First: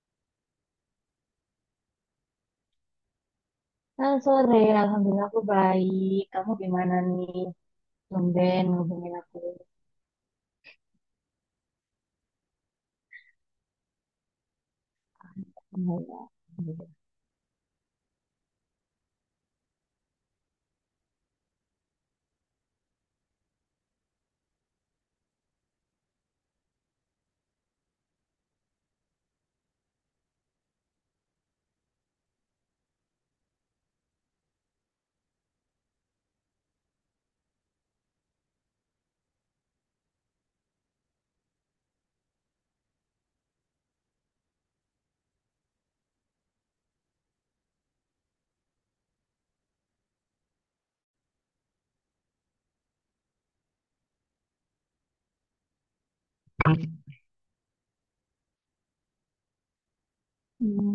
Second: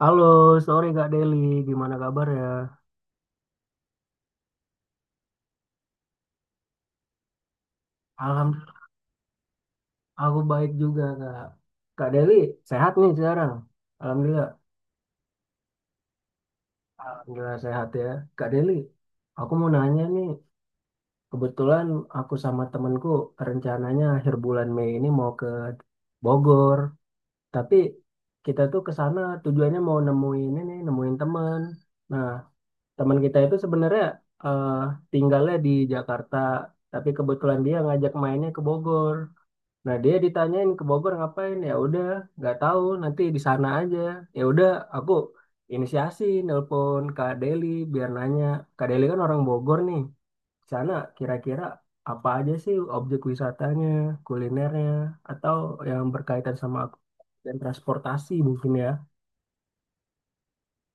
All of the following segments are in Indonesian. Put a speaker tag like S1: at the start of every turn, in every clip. S1: Halo, sore Kak Deli, gimana kabar ya?
S2: Halo sore. Alhamdulillah aku baik. Kamu gimana nih? Tumben
S1: Alhamdulillah,
S2: ngubungin aku.
S1: aku baik juga Kak. Kak Deli, sehat nih sekarang. Alhamdulillah.
S2: Alhamdulillah.
S1: Alhamdulillah sehat ya. Kak Deli, aku mau nanya nih, kebetulan aku sama temenku rencananya akhir bulan Mei ini mau ke Bogor, tapi kita tuh ke sana tujuannya mau nemuin ini, nemuin temen. Nah, teman kita itu sebenarnya eh, tinggalnya di Jakarta, tapi kebetulan dia ngajak mainnya ke Bogor. Nah dia ditanyain ke Bogor ngapain ya udah nggak tahu nanti di sana aja, ya udah aku inisiasi nelpon Kak Deli biar nanya. Kak Deli kan orang Bogor nih, di sana kira-kira apa aja sih objek wisatanya, kulinernya, atau yang berkaitan sama aku dan transportasi mungkin ya.
S2: Hmm,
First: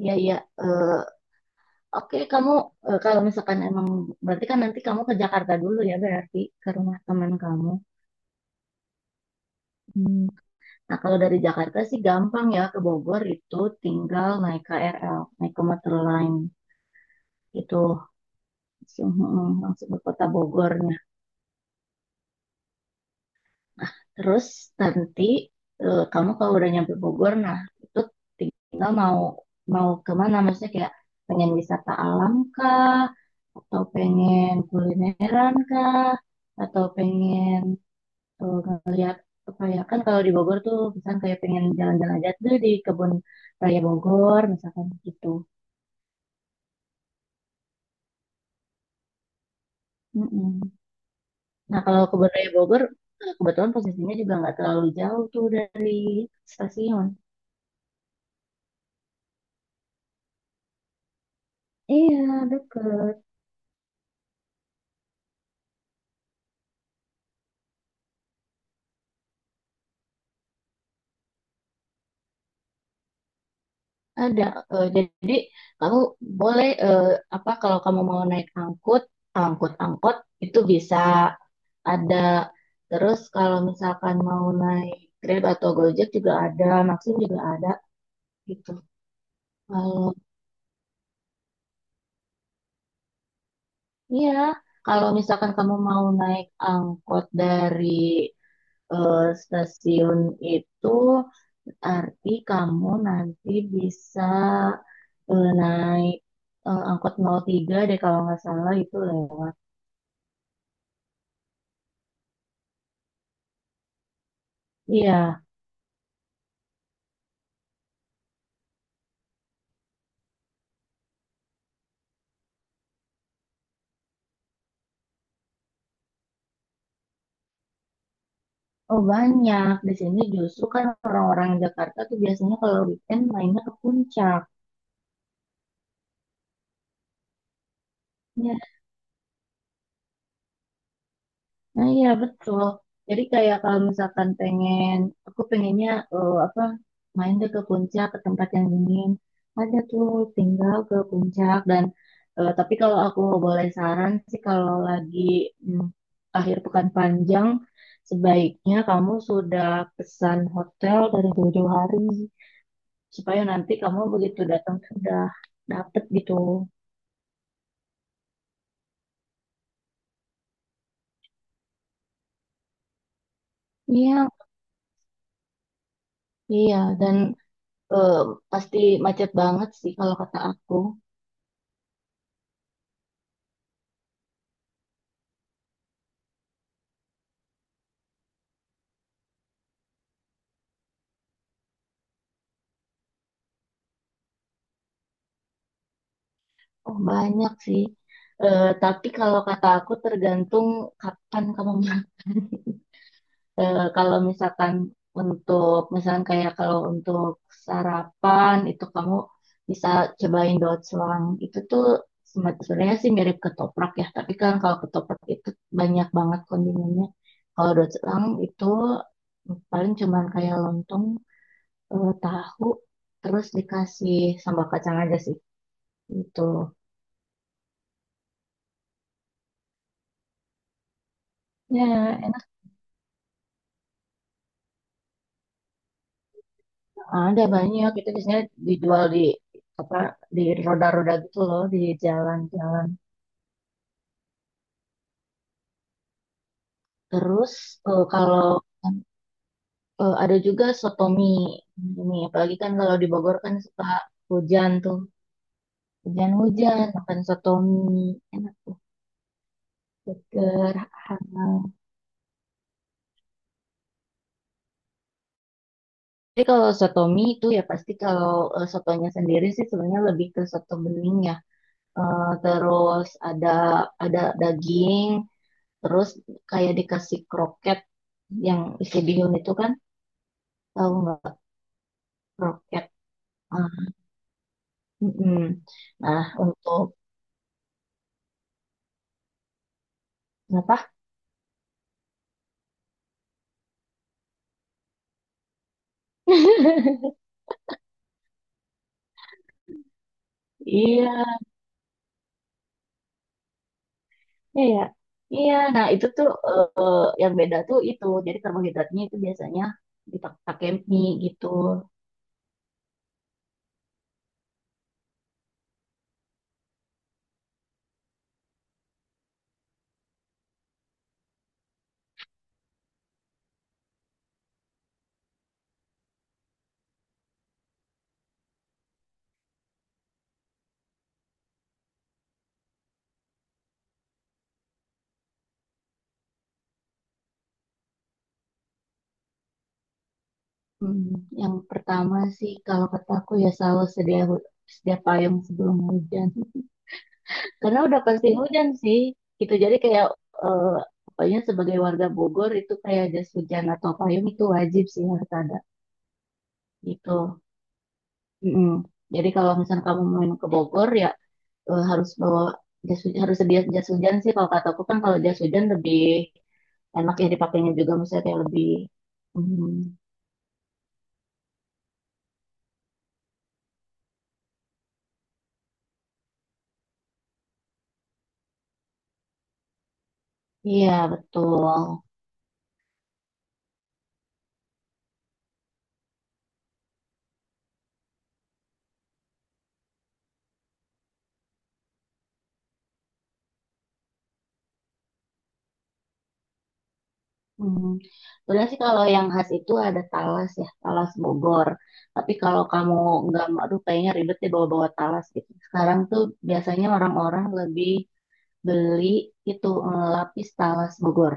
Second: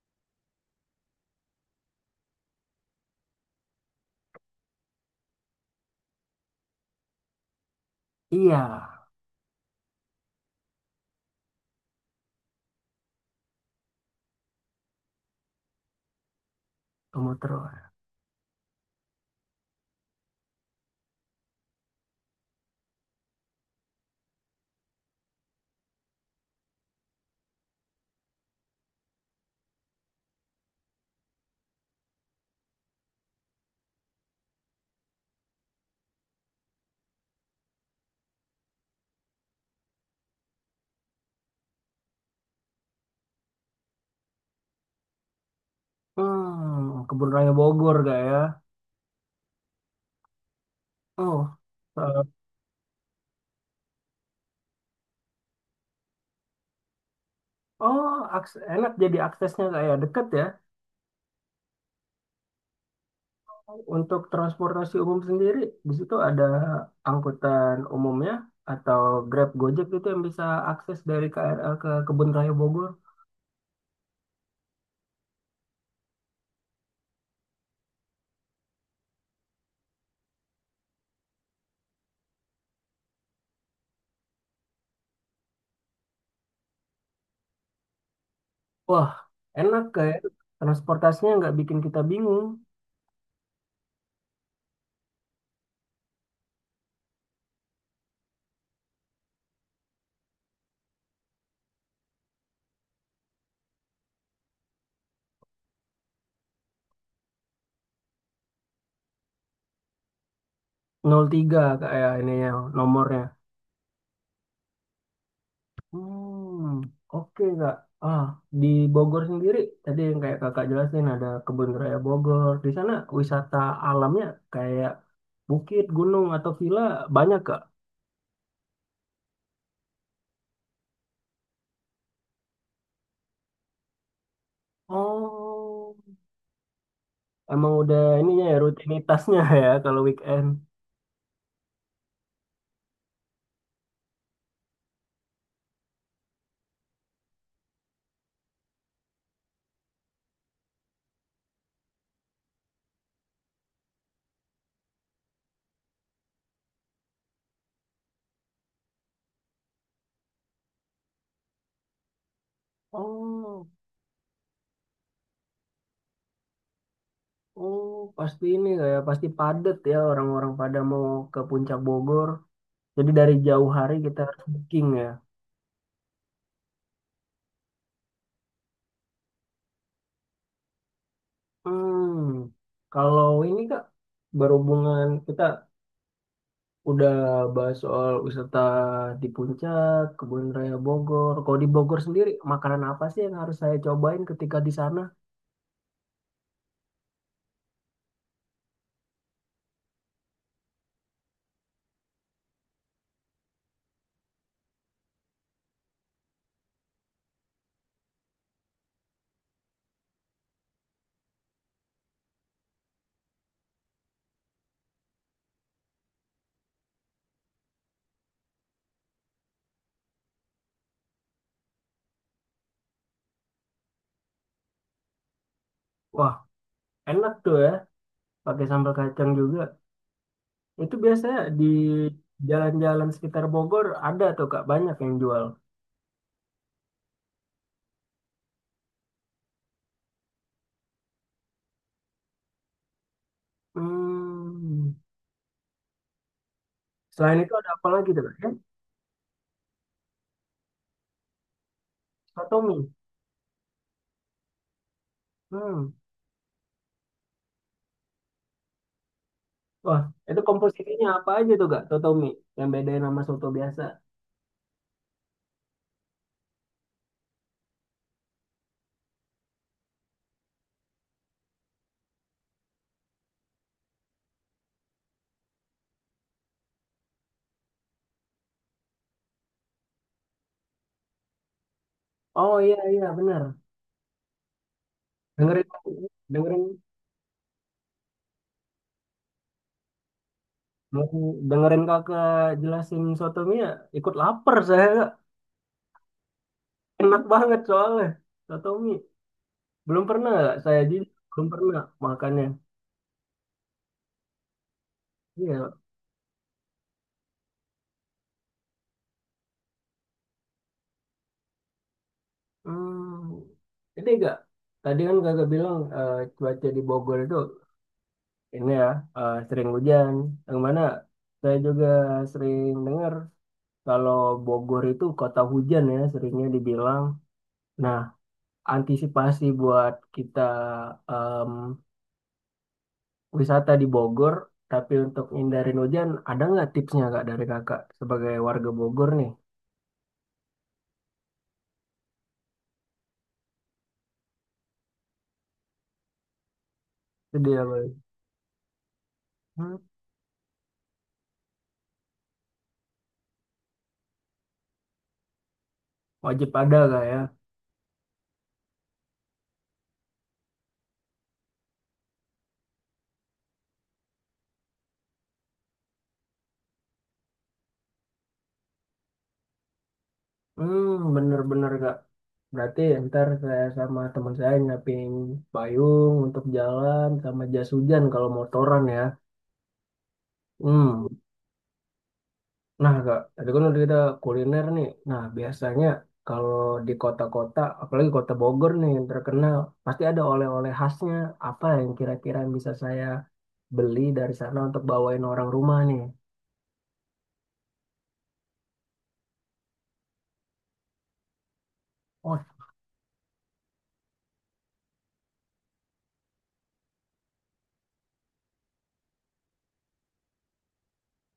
S2: iya, iya. Eh, Oke, kamu kalau misalkan emang berarti kan nanti kamu ke Jakarta dulu ya, berarti ke rumah teman kamu.
S1: Iya,
S2: Hmm. Nah, kalau dari Jakarta sih gampang ya ke Bogor itu tinggal naik KRL, naik ke Meter Line
S1: kamu terus
S2: itu langsung, langsung ke kota Bogor. Terus nanti kamu kalau udah nyampe Bogor, nah itu tinggal mau mau kemana? Maksudnya kayak pengen wisata alam kah? Atau pengen kulineran kah? Atau pengen eh, ngeliat apa ya? Kan kalau di Bogor tuh misalkan kayak pengen jalan-jalan aja tuh di kebun raya Bogor, misalkan gitu.
S1: hmm kebun raya Bogor gak ya.
S2: Mm-mm.
S1: Oh.
S2: Nah kalau
S1: eh,
S2: kebun raya Bogor kebetulan posisinya juga nggak terlalu jauh tuh dari stasiun.
S1: oh Enak jadi aksesnya gak ya, deket ya.
S2: Iya, deket.
S1: Untuk transportasi umum sendiri, di situ ada angkutan umumnya atau Grab Gojek itu yang bisa akses dari KRL ke Kebun Raya Bogor.
S2: Ada, jadi kamu boleh apa, kalau kamu mau naik angkut, angkot itu bisa ada. Terus kalau misalkan mau naik Grab atau Gojek juga ada, Maxim juga ada gitu.
S1: Wah, enak,
S2: Kalau
S1: kayak transportasinya nggak bikin kita bingung.
S2: iya, kalau misalkan kamu mau naik angkot dari eh, stasiun itu, arti kamu nanti bisa naik angkot nol tiga deh kalau nggak salah itu lewat.
S1: Nol tiga kayak ini ya nomornya.
S2: Iya,
S1: Hmm, oke Kak. Ah, di Bogor sendiri tadi yang kayak Kakak jelasin ada Kebun Raya Bogor. Di sana wisata alamnya kayak bukit, gunung atau villa banyak Kak.
S2: oh banyak. Di sini justru kan orang-orang Jakarta tuh biasanya kalau weekend mainnya ke puncak.
S1: Oh, emang udah ininya
S2: Ya,
S1: ya rutinitasnya ya kalau weekend.
S2: nah iya betul. Jadi kayak kalau misalkan pengen, aku pengennya eh, apa main deh ke puncak ke tempat yang dingin. Ada tuh tinggal ke puncak. Dan tapi kalau aku boleh saran sih, kalau lagi mm, akhir pekan panjang sebaiknya kamu sudah pesan hotel dari jauh-jauh hari, supaya
S1: Oh,
S2: nanti kamu begitu datang sudah dapet gitu.
S1: oh pasti ini kayak pasti padat ya orang-orang pada mau ke Puncak Bogor. Jadi dari jauh hari kita
S2: Iya,
S1: harus booking ya.
S2: iya. Dan eh, pasti macet banget sih kalau kata aku.
S1: Hmm, kalau ini Kak, berhubungan kita udah bahas soal wisata di Puncak, Kebun Raya Bogor. Kalau di Bogor sendiri makanan apa sih yang harus saya cobain ketika di sana?
S2: Oh, banyak sih. Tapi kalau kata aku tergantung kapan kamu. Kalau misalkan untuk misalkan kayak kalau untuk sarapan itu kamu bisa cobain dotslang. Itu tuh sebenarnya sih mirip ketoprak ya, tapi kan kalau ketoprak itu banyak banget kondimennya, kalau dotslang itu paling cuman kayak lontong, tahu, terus dikasih sambal kacang aja sih
S1: Wah,
S2: itu.
S1: enak tuh ya, pakai sambal kacang juga. Itu biasanya di
S2: Ya, enak.
S1: jalan-jalan sekitar Bogor ada tuh Kak, banyak yang jual.
S2: Ada banyak, itu biasanya dijual di apa, di roda-roda gitu loh, di jalan-jalan.
S1: Hmm. Selain
S2: Terus
S1: itu ada apa
S2: eh,
S1: lagi tuh Kak?
S2: kalau
S1: Ya?
S2: ada juga soto mie. Mie, apalagi kan
S1: Sotomi.
S2: kalau di Bogor kan suka hujan tuh.
S1: Hmm.
S2: Hujan-hujan, makan soto mie. Enak tuh,
S1: Wah, itu
S2: seger,
S1: komposisinya apa aja tuh
S2: hangat.
S1: Kak, Sotomi? Yang bedain sama soto biasa.
S2: Jadi kalau soto mie itu ya pasti kalau sotonya sendiri sih sebenarnya lebih ke soto bening ya. Terus ada ada daging, terus kayak dikasih kroket yang isi bihun itu kan, tahu nggak
S1: Oh iya,
S2: kroket?
S1: iya benar.
S2: Ah, mm-mm.
S1: Dengerin,
S2: Nah,
S1: dengerin,
S2: untuk apa?
S1: dengerin kakak jelasin sotomi ya, ikut lapar saya Kak. Enak banget soalnya, sotomi. Belum pernah Kak, saya jujur
S2: Iya,
S1: belum pernah makannya.
S2: iya, ya. Iya,
S1: Iya.
S2: nah itu tuh yang beda tuh itu. Jadi karbohidratnya itu biasanya dipakai mie gitu.
S1: Hmm, ini enggak. Tadi kan kakak bilang cuaca di Bogor itu ini ya, sering hujan. Yang mana saya juga sering dengar kalau Bogor itu kota hujan ya seringnya dibilang. Nah, antisipasi buat kita em, wisata di Bogor, tapi untuk hindarin hujan, ada nggak tipsnya kak dari kakak sebagai warga Bogor nih?
S2: Hmm, yang pertama sih kalau kataku ya selalu sedia payung sebelum hujan.
S1: Itu dia
S2: Karena udah
S1: Boy.
S2: pasti hujan sih. Itu
S1: Hmm,
S2: jadi kayak eh, pokoknya sebagai warga Bogor itu kayak jas hujan atau payung itu wajib sih, harus ada
S1: wajib ada kak ya.
S2: gitu. Mm-mm. Jadi kalau misalnya kamu main ke Bogor ya harus bawa jas hujan, harus sedia jas hujan sih kalau kataku, kan kalau jas hujan lebih enak ya dipakainya juga misalnya kayak lebih. Hmm,
S1: Hmm, bener-bener kak. Berarti ntar saya sama teman saya nyiapin payung untuk jalan sama jas hujan kalau motoran ya.
S2: iya
S1: Hmm.
S2: betul.
S1: Nah, Kak, tadi kan udah kita kuliner nih. Nah, biasanya kalau di kota-kota, apalagi kota Bogor nih yang terkenal, pasti ada oleh-oleh khasnya. Apa yang kira-kira yang bisa saya beli dari sana untuk bawain orang rumah nih?
S2: Hmm. Sebenarnya sih kalau yang khas itu ada talas ya, talas Bogor. Tapi
S1: Oh,
S2: kalau kamu nggak, aduh kayaknya ribet deh bawa-bawa talas gitu. Sekarang tuh biasanya orang-orang lebih beli itu lapis talas Bogor.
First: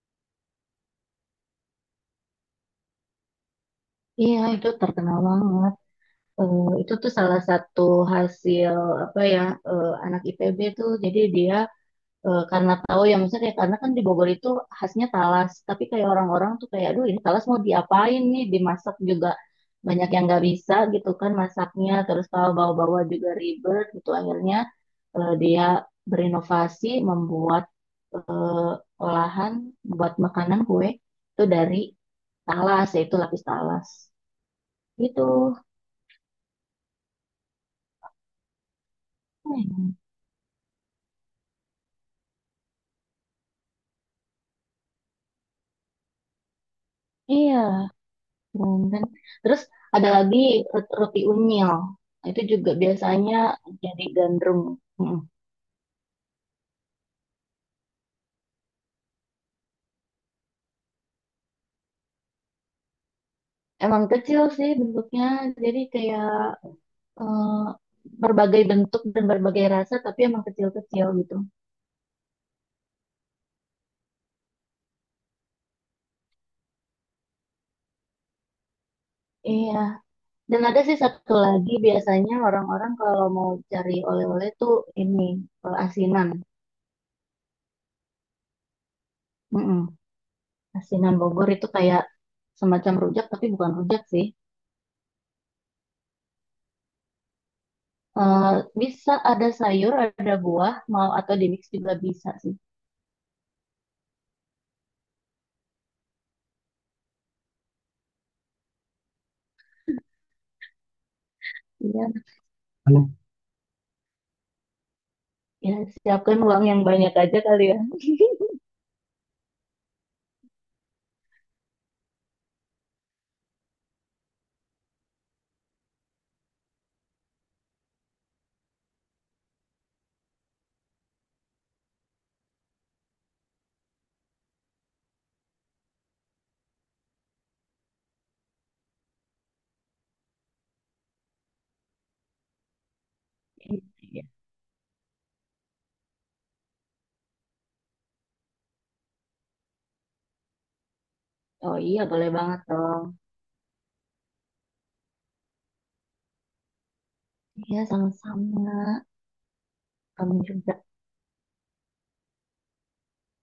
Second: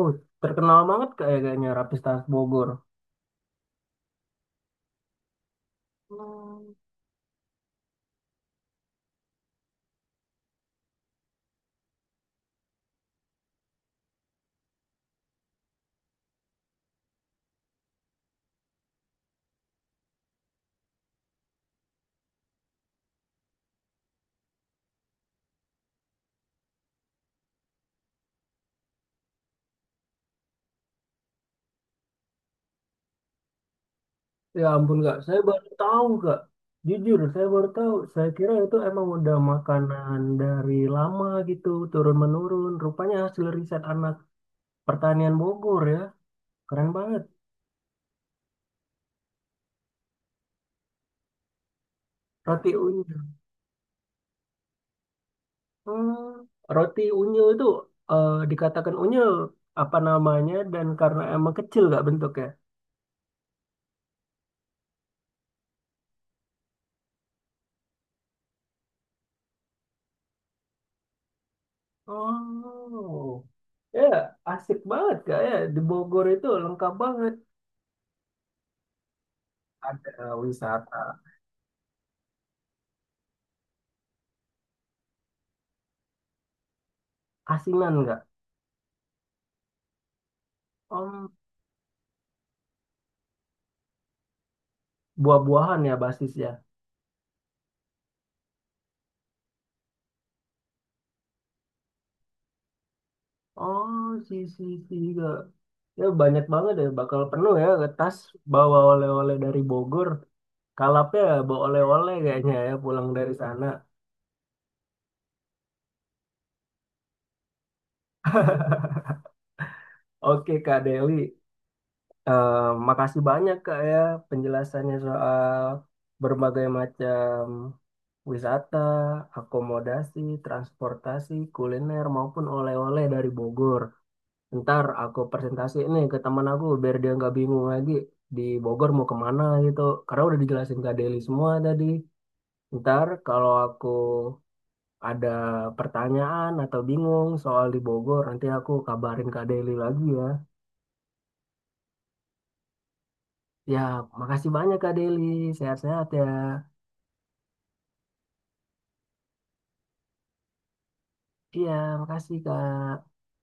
S1: oh, terkenal banget kayak- kayaknya Rapis Khas Bogor.
S2: Iya, itu terkenal banget. Itu tuh salah satu hasil apa ya, anak IPB tuh. Jadi dia karena tahu ya, maksudnya kayak, karena kan di Bogor itu khasnya talas, tapi kayak orang-orang tuh kayak aduh ini talas mau diapain nih, dimasak juga banyak yang nggak bisa gitu kan masaknya, terus kalau bawa-bawa juga ribet gitu, akhirnya dia berinovasi membuat eh, olahan buat makanan kue itu dari talas yaitu lapis talas
S1: Ya ampun kak, saya
S2: gitu.
S1: baru tahu kak. Jujur, saya baru tahu. Saya kira itu emang udah
S2: Hmm,
S1: makanan dari lama gitu, turun menurun. Rupanya hasil riset anak pertanian Bogor ya, keren banget.
S2: iya Bundan. Terus ada lagi roti unyil. Itu juga
S1: Roti unyu.
S2: biasanya jadi gandrung. Mm.
S1: Hmm, roti unyu itu dikatakan unyu apa namanya dan karena emang kecil kak bentuknya.
S2: Emang kecil sih bentuknya, jadi kayak eh, berbagai bentuk dan berbagai rasa, tapi emang kecil-kecil gitu.
S1: Oh, ya asik banget kak ya di Bogor itu lengkap banget.
S2: Iya.
S1: Ada
S2: Dan ada sih
S1: wisata
S2: satu lagi, biasanya orang-orang kalau mau cari oleh-oleh tuh ini asinan.
S1: asinan nggak
S2: Mm-mm. Asinan
S1: Om,
S2: Bogor itu kayak semacam rujak, tapi bukan rujak sih.
S1: buah-buahan ya basisnya.
S2: Eh, bisa ada sayur, ada buah, mau atau di mix juga bisa sih.
S1: Oh, si si si juga. Ya banyak banget ya, bakal penuh ya ke tas bawa oleh-oleh dari Bogor. Kalapnya bawa
S2: Iya.
S1: oleh-oleh kayaknya ya pulang
S2: Kalau,
S1: dari sana.
S2: ya siapkan uang yang banyak aja kali ya.
S1: Oke Kak Deli, Eh, makasih banyak Kak ya penjelasannya soal berbagai macam wisata, akomodasi, transportasi, kuliner maupun oleh-oleh dari Bogor. Ntar aku presentasi ini ke teman aku biar dia nggak bingung lagi di Bogor mau kemana gitu, karena udah dijelasin Kak Deli semua tadi. Ntar kalau aku
S2: Iya.
S1: ada pertanyaan atau bingung soal di Bogor nanti aku kabarin Kak Deli lagi ya.
S2: Oh iya, boleh banget dong.
S1: Ya, makasih banyak Kak Deli, sehat-sehat ya.
S2: Iya, sama-sama. Kamu juga.
S1: Iya, makasih Kak.